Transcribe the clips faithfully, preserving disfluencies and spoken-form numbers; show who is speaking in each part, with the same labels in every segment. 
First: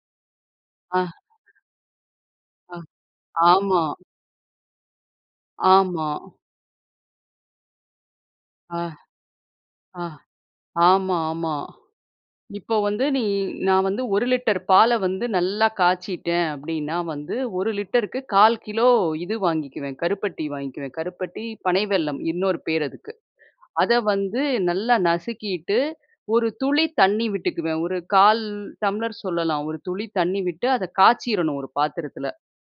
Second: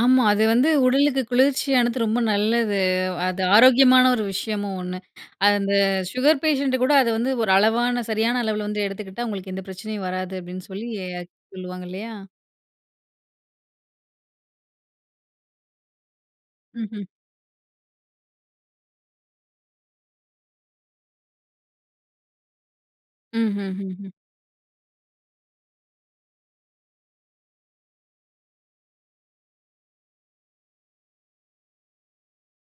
Speaker 1: ஆமா. அது வந்து
Speaker 2: ஆ
Speaker 1: உடலுக்கு குளிர்ச்சியானது. ரொம்ப
Speaker 2: ஆ.
Speaker 1: நல்லது. அது
Speaker 2: ஆமா.
Speaker 1: ஆரோக்கியமான ஒரு விஷயமும் ஒண்ணு. அந்த
Speaker 2: ஆமா.
Speaker 1: சுகர் பேஷண்ட் கூட அது வந்து ஒரு அளவான சரியான அளவில
Speaker 2: ஆ,
Speaker 1: வந்து எடுத்துக்கிட்டா, உங்களுக்கு எந்த
Speaker 2: ஆ,
Speaker 1: பிரச்சனையும் வராது. அப்படின்னு சொல்லி
Speaker 2: ஆமா. ஆமா.
Speaker 1: சொல்லுவாங்க இல்லையா.
Speaker 2: இப்போ வந்து நீ நான் வந்து ஒரு லிட்டர் பால வந்து நல்லா காய்ச்சிட்டேன். அப்படின்னா
Speaker 1: ம்ஹ்ம்.
Speaker 2: வந்து, ஒரு லிட்டருக்கு கால் கிலோ இது வாங்கிக்குவேன் கருப்பட்டி வாங்கிக்குவேன். கருப்பட்டி, பனை வெல்லம் இன்னொரு பேரு அதுக்கு.
Speaker 1: ம்ஹ்ம்.
Speaker 2: அதை
Speaker 1: ஹ்ம்.
Speaker 2: வந்து நல்லா நசுக்கிட்டு, ஒரு துளி தண்ணி விட்டுக்குவேன். ஒரு கால் டம்ளர் சொல்லலாம். ஒரு துளி தண்ணி விட்டு அதை காய்ச்சிறணும், ஒரு பாத்திரத்தில.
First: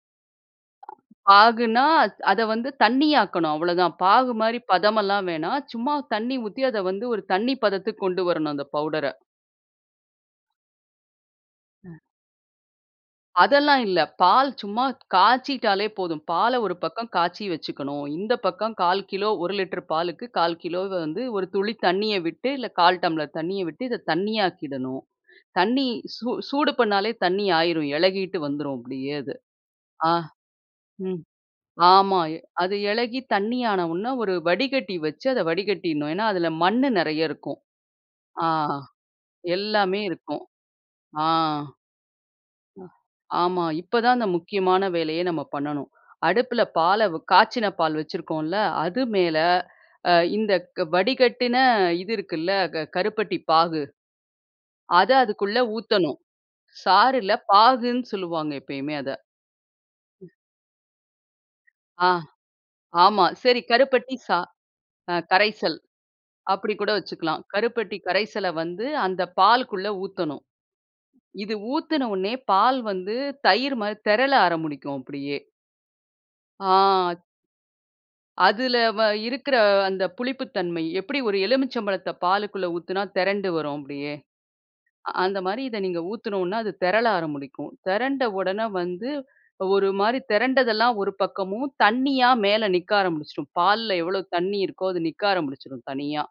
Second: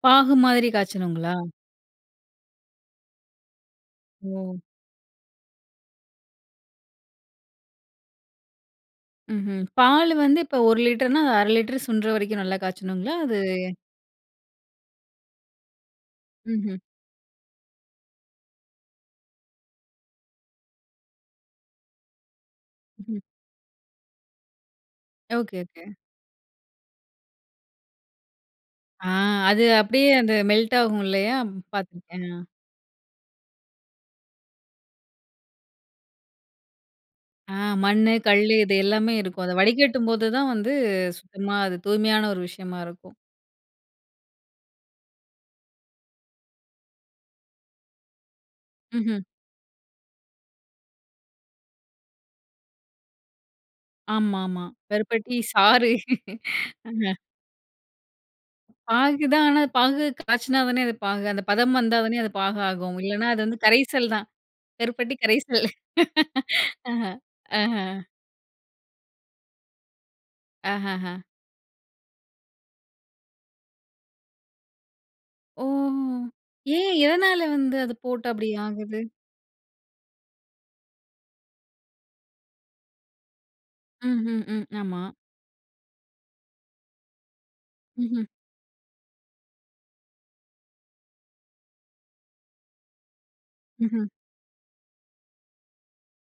Speaker 1: பாகு மாதிரி காய்ச்சணும்ங்களா?
Speaker 2: பாகுனா அத வந்து தண்ணி ஆக்கணும், அவ்ளோதான். பாகு
Speaker 1: ஓ.
Speaker 2: மாதிரி பதம் எல்லாம் வேணா. சும்மா தண்ணி ஊத்தி அத வந்து ஒரு தண்ணி பதத்துக்கு கொண்டு வரணும், அந்த பவுடர.
Speaker 1: ம்ஹ்ம். பாலு வந்து இப்ப ஒரு லிட்டர்னா அது அரை லிட்டரு
Speaker 2: ம்.
Speaker 1: சுண்டற வரைக்கும் நல்லா காய்ச்சணுங்களா, அது?
Speaker 2: அதெல்லாம் இல்ல. பால் சும்மா காய்ச்சிட்டாலே போதும். பாலை ஒரு
Speaker 1: ம்ஹ்ம்.
Speaker 2: பக்கம் காய்ச்சி வச்சுக்கணும். இந்த பக்கம் கால் கிலோ. ஒரு லிட்டர் பாலுக்கு கால் கிலோ வந்து, ஒரு துளி தண்ணிய விட்டு இல்ல, கால்
Speaker 1: ம்ஹ்ம்.
Speaker 2: டம்ளர் தண்ணிய விட்டு இதை தண்ணி ஆக்கிடணும்.
Speaker 1: எ ஒகே, ஒகே.
Speaker 2: தண்ணி சூ சூடு பண்ணாலே தண்ணி ஆகிரும். இளகிட்டு வந்துரும்
Speaker 1: ஆ.
Speaker 2: அப்பிடியே அது.
Speaker 1: அது அப்படியே
Speaker 2: ஆ
Speaker 1: அந்த மெல்ட் ஆகும்
Speaker 2: ம்
Speaker 1: இல்லையா.
Speaker 2: ஆமா.
Speaker 1: பார்த்துருக்கேன்
Speaker 2: அது இலகி தண்ணி ஆன உடனே ஒரு வடிகட்டி வச்சு அதை வடிகட்டிடுணும். ஏன்னா அதில மண் நிறைய
Speaker 1: ஆ
Speaker 2: இருக்கும்.
Speaker 1: மண்ணு,
Speaker 2: ஆ
Speaker 1: கல்லு இது
Speaker 2: ஆ
Speaker 1: எல்லாமே இருக்கும். அத
Speaker 2: எல்லாமே
Speaker 1: வடிகட்டும்போது
Speaker 2: இருக்கும்.
Speaker 1: தான் வந்து, சுத்தமா அது தூய்மையான ஒரு விஷயமா
Speaker 2: ஆ.
Speaker 1: இருக்கும்.
Speaker 2: ஆமா இப்ப தான் அந்த முக்கியமான வேலையே நம்ம பண்ணனும். அடுப்பில பாலை, வ் காய்ச்சின பால் வைச்சிருக்கோம்ல. அது
Speaker 1: ம்ஹ்ம்.
Speaker 2: மேல அ இந்தக் வடிகட்டின இது இருக்குல்ல. க கருப்பட்டி பாகு
Speaker 1: ஆமாமா.
Speaker 2: அத
Speaker 1: கருப்பட்டி
Speaker 2: அதுக் குள்ள
Speaker 1: சாறு.
Speaker 2: ஊத்தணும்.
Speaker 1: ஆஹா.
Speaker 2: சாறில்ல. பாகுன்னு சொல்லுவாங்க. எப்போதுமே அதை.
Speaker 1: பாகு தான். ஆனா பாகு
Speaker 2: ம்.
Speaker 1: காய்ச்சினா தானே அது பாகு அந்த பதம் வந்தா
Speaker 2: ஆ
Speaker 1: தானே அது பாகு ஆகும்.
Speaker 2: ஆமா.
Speaker 1: இல்லைனா, அது வந்து
Speaker 2: சரி
Speaker 1: கரைசல்
Speaker 2: கருப்பட்டி
Speaker 1: தான்
Speaker 2: சா அ
Speaker 1: கருப்பட்டி கரைசல்.
Speaker 2: கரைசல் அப்பிடி கூட
Speaker 1: ஆஹ்ம்.
Speaker 2: வைச்சுக்கலாம். கருப்பட்டி
Speaker 1: ஆஹ்ம்.
Speaker 2: கரைசல வந்து அந்த பாலுக்குள்ள ஊத்தணும்.
Speaker 1: ஆஹஹா.
Speaker 2: இது ஊத்துனவுனே பால் வந்து தயிர் மாரி திரள ஆரம்பிக்கும், அப்படியே.
Speaker 1: ஓ! ஏன்?
Speaker 2: ஆ.
Speaker 1: எதனால வந்து அதை போட்டு அப்பிடி
Speaker 2: அதுல
Speaker 1: ஆகுது?
Speaker 2: வ இருக்குற அந்த புளிப்பு தன்மை. எப்படி ஒரு எலுமிச்சபழத்த பாலுக்குள்ள ஊத்துனா திரண்டு வரும் அப்படியே.
Speaker 1: ம்ஹ்ம், ம். ஆமா.
Speaker 2: அ அந்த மாரி இதை நீங்க ஊத்துனோம்னா, அது திரள ஆரம்பிக்கும். திரண்ட
Speaker 1: ம்ஹ்ம்.
Speaker 2: உடனே வந்து, ஒரு மாதிரி திரண்டதெல்லாம் ஒரு பக்கமும், தண்ணியா மேல நிக்க ஆரம்பிச்சுரும். பால்ல
Speaker 1: ம்ஹ்ம்.
Speaker 2: எவ்ளோ தண்ணி இருக்கோ, அது நிக்க ஆரம்பிச்சிரும், தனியா.